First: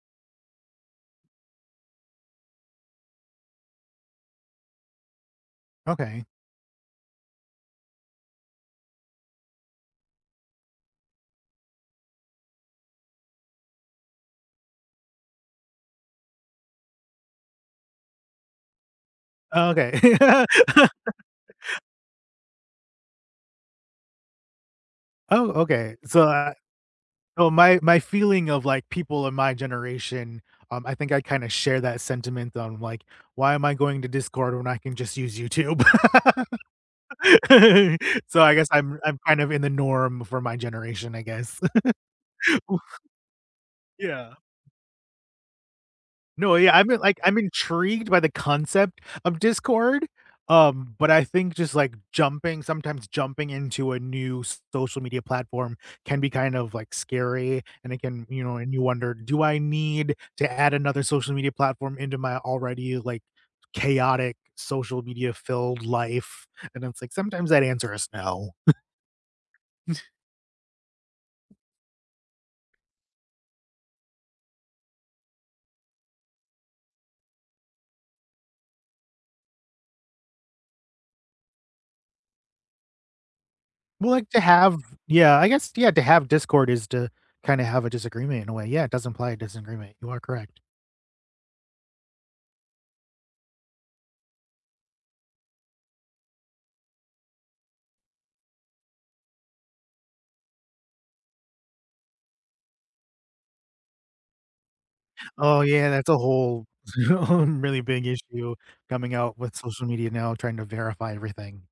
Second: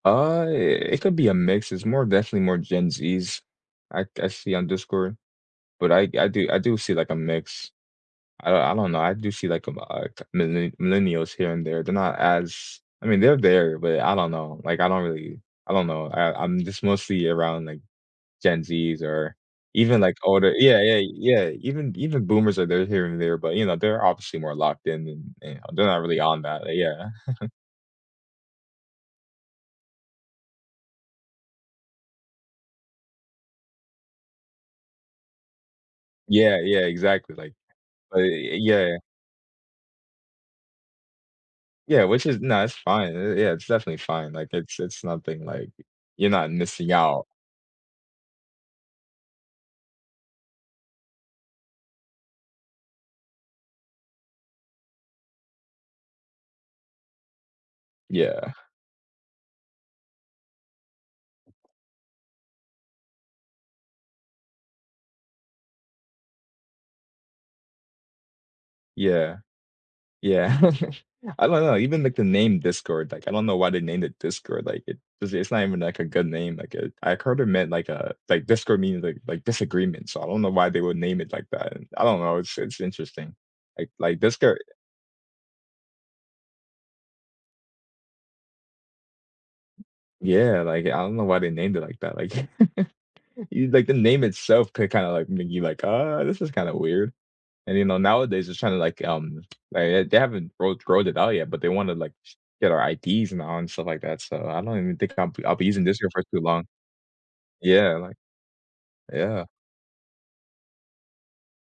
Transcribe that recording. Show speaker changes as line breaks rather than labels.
Uh, it could be a mix, it's more definitely more Gen Zs I c I see on Discord. But, I
Okay.
I do I do see, like, a mix. I I don't know, I do see, like, um, uh, c millenn millennials, here and there, they're not as I mean, they're there, but I don't know, like, I don't really, I don't know, I I'm just mostly around, like, Gen Zs or,
Oh,
even, like,
okay.
older yeah, yeah, yeah, even even boomers are there, here and there, but, you know, they're, obviously more locked in than
Oh,
and, they're
okay,
not really
so,
on
uh
that uh, yeah.
so, my my feeling of, like, people in my generation, um, I think I kinda share that sentiment on, like, "Why am I going to Discord when I can just use YouTube?"
Yeah, yeah, exactly, like
So,
li i
I guess
yeah.
I'm I'm kind of in the norm for my generation, I guess.
Yeah, which is nah, it's
Oof.
fine, i yeah, it's definitely fine,
Yeah.
like, it's it's nothing, like, you're not
No, yeah, I
missing
meant, like,
out.
I'm intrigued by the concept of Discord, um, but, I think just, like, jumping sometimes jumping into a new social media platform can be kind of, like, scary, and it can, you
Yeah.
know? And, you wondered, "Do I need to add another social media platform into my already," like, "chaotic, social media filled life?" And, it's, like, sometimes that answer is "No."
Yeah. Yeah, I don't know, even, like, the name "Discord", like, I don't know why they named it Discord, like, it 'cause it's not even, like, a good name, like, a I c heard it meant, like, uh like, discord means, like like "disagreement," so I don't know why they would name it like that, I don't know, it's it's interesting. Like
Well,
like,
like, to
Discor
have yeah, I guess yeah, to have "discord" is to, kind of have a disagreement, in a way, yeah, doesn't play, disagreement, you are
Yeah,
correct.
like, I don't know why they named it like that, like you like, the name, itself, could, kinda, like, make you, like, "Uh, this is kinda weird." And, you know, nowadays, it's trying to, like, um like, they they haven't rolled rolled it out yet, but they wanna, like, get our IDs and all, and stuff like that, so I don't even think I'll I'll
Oh,
be using
yeah, that's
Discord
a
for too
whole,
long.
um, really
Yeah,
big
like
issue coming out
yeah.
with social media now, trying to verify everything.